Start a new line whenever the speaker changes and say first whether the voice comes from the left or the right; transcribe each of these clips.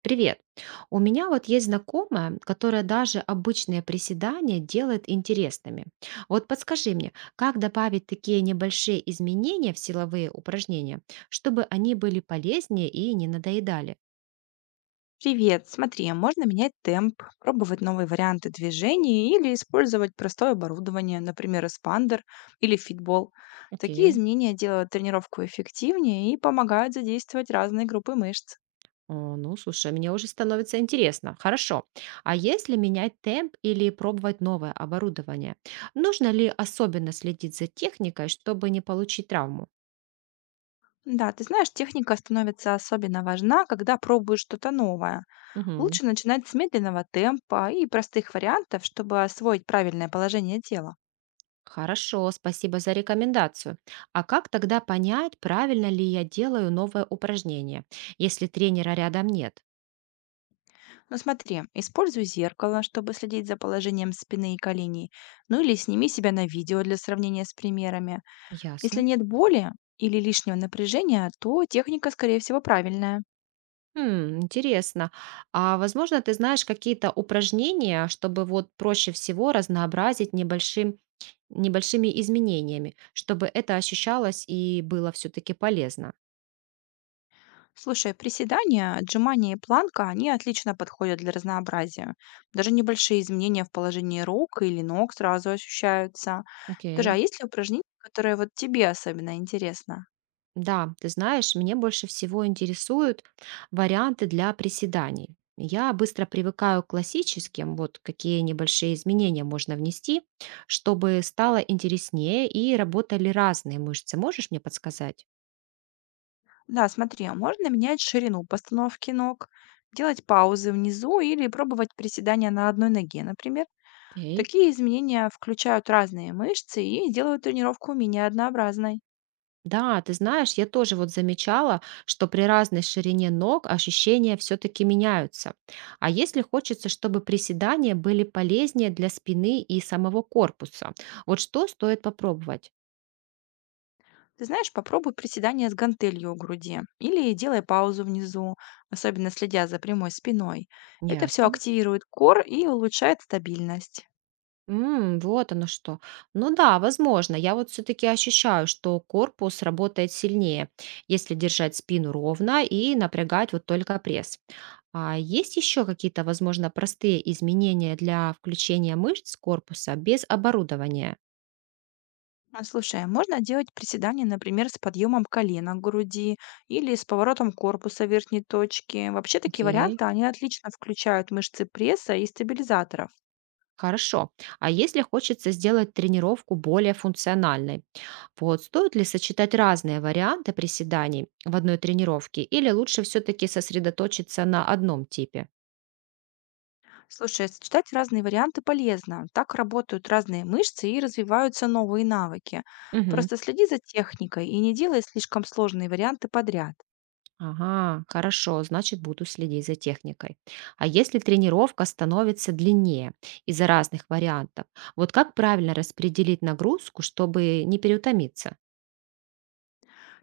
right: Привет. У меня вот есть знакомая, которая даже обычные приседания делает интересными. Вот подскажи мне, как добавить такие небольшие изменения в силовые упражнения, чтобы они были полезнее и не надоедали?
left: Привет, смотри, а можно менять темп, пробовать новые варианты движений или использовать простое оборудование, например, эспандер или фитбол. Такие
right: Окей.
left: изменения делают тренировку эффективнее и помогают задействовать разные группы мышц.
right: О, ну, слушай, мне уже становится интересно. Хорошо. А если менять темп или пробовать новое оборудование, нужно ли особенно следить за техникой, чтобы не получить травму?
left: Да, ты знаешь, техника становится особенно важна, когда пробуешь что-то новое. Лучше начинать с медленного темпа и простых вариантов, чтобы освоить правильное положение тела.
right: Хорошо, спасибо за рекомендацию. А как тогда понять, правильно ли я делаю новое упражнение, если тренера рядом нет?
left: Ну смотри, используй зеркало, чтобы следить за положением спины и коленей. Ну или сними себя на видео для сравнения с примерами. Если
right: Ясно.
left: нет боли или лишнего напряжения, то техника, скорее всего, правильная.
right: М, интересно. А возможно, ты знаешь какие-то упражнения, чтобы вот проще всего разнообразить небольшим, небольшими изменениями, чтобы это ощущалось и было все-таки полезно?
left: Слушай, приседания, отжимания и планка, они отлично подходят для разнообразия. Даже небольшие изменения в положении рук или ног сразу ощущаются. Скажи, а
right: Окей.
left: есть ли упражнения, которые вот тебе особенно интересно?
right: Да, ты знаешь, мне больше всего интересуют варианты для приседаний. Я быстро привыкаю к классическим, вот какие небольшие изменения можно внести, чтобы стало интереснее и работали разные мышцы. Можешь мне подсказать?
left: Да, смотри, а можно менять ширину постановки ног, делать паузы внизу или пробовать приседания на одной ноге, например.
right: Окей.
left: Такие изменения включают разные мышцы и делают тренировку менее однообразной.
right: Да, ты знаешь, я тоже вот замечала, что при разной ширине ног ощущения все-таки меняются. А если хочется, чтобы приседания были полезнее для спины и самого корпуса, вот что стоит попробовать?
left: Ты знаешь, попробуй приседания с гантелью у груди или делай паузу внизу, особенно следя за прямой спиной. Это все
right: Ясно.
left: активирует кор и улучшает стабильность.
right: М, вот оно что. Ну да, возможно. Я вот все-таки ощущаю, что корпус работает сильнее, если держать спину ровно и напрягать вот только пресс. А есть еще какие-то, возможно, простые изменения для включения мышц корпуса без оборудования?
left: А, слушай, а можно делать приседания, например, с подъемом колена к груди или с поворотом корпуса верхней точки. Вообще такие
right: Окей.
left: варианты, они отлично включают мышцы пресса и стабилизаторов.
right: Хорошо. А если хочется сделать тренировку более функциональной, вот стоит ли сочетать разные варианты приседаний в одной тренировке или лучше все-таки сосредоточиться на одном типе?
left: Слушай, сочетать разные варианты полезно. Так работают разные мышцы и развиваются новые навыки.
right: Мгм.
left: Просто следи за техникой и не делай слишком сложные варианты подряд.
right: Ага, хорошо, значит, буду следить за техникой. А если тренировка становится длиннее из-за разных вариантов, вот как правильно распределить нагрузку, чтобы не переутомиться?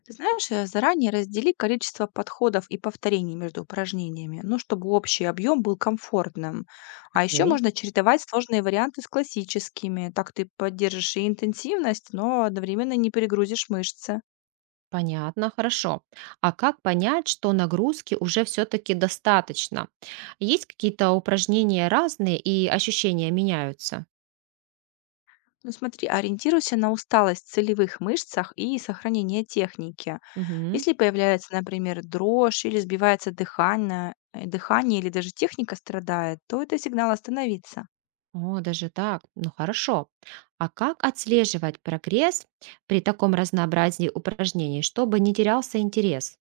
left: Ты знаешь, заранее раздели количество подходов и повторений между упражнениями, ну, чтобы общий объем был комфортным. А еще
right: Окей.
left: можно чередовать сложные варианты с классическими. Так ты поддержишь и интенсивность, но одновременно не перегрузишь мышцы.
right: Понятно, хорошо. А как понять, что нагрузки уже все-таки достаточно? Есть какие-то упражнения разные и ощущения меняются?
left: Ну, смотри, ориентируйся на усталость в целевых мышцах и сохранение техники.
right: Мгм.
left: Если появляется, например, дрожь или сбивается дыхание, дыхание или даже техника страдает, то это сигнал остановиться.
right: О, даже так. Ну хорошо. А как отслеживать прогресс при таком разнообразии упражнений, чтобы не терялся интерес?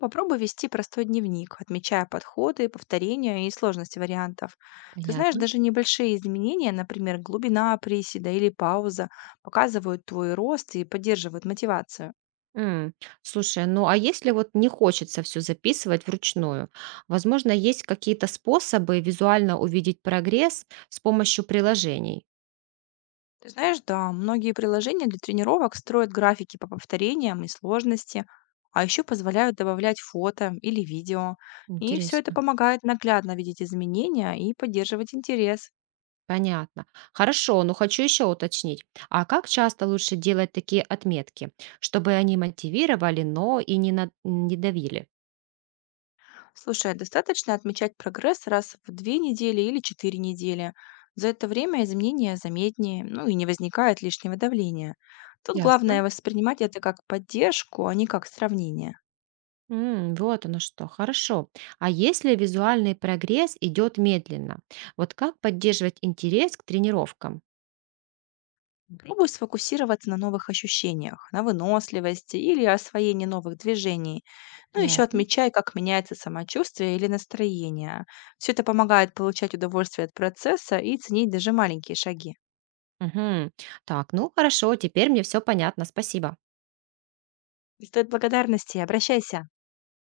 left: Попробуй вести простой дневник, отмечая подходы, повторения и сложности вариантов. Ты знаешь,
right: Понятно.
left: даже небольшие изменения, например, глубина приседа или пауза, показывают твой рост и поддерживают мотивацию.
right: М, слушай, ну а если вот не хочется все записывать вручную, возможно, есть какие-то способы визуально увидеть прогресс с помощью приложений?
left: Ты знаешь, да, многие приложения для тренировок строят графики по повторениям и сложности, а еще позволяют добавлять фото или видео. И все это
right: Интересно.
left: помогает наглядно видеть изменения и поддерживать интерес.
right: Понятно. Хорошо, но хочу еще уточнить. А как часто лучше делать такие отметки, чтобы они мотивировали, но и не давили?
left: Слушай, а достаточно отмечать прогресс раз в две недели или четыре недели. За это время изменения заметнее, ну и не возникает лишнего давления. Тут
right: Ясно.
left: главное воспринимать это как поддержку, а не как сравнение.
right: М, вот оно что, хорошо. А если визуальный прогресс идет медленно, вот как поддерживать интерес к тренировкам?
left: Окей. Пробуй сфокусироваться на новых ощущениях, на выносливости или освоении новых движений. Ну, еще
right: Ясно.
left: отмечай, как меняется самочувствие или настроение. Все это помогает получать удовольствие от процесса и ценить даже маленькие шаги.
right: Мгм. Так, ну хорошо, теперь мне все понятно, спасибо.
left: Стоит благодарности, обращайся.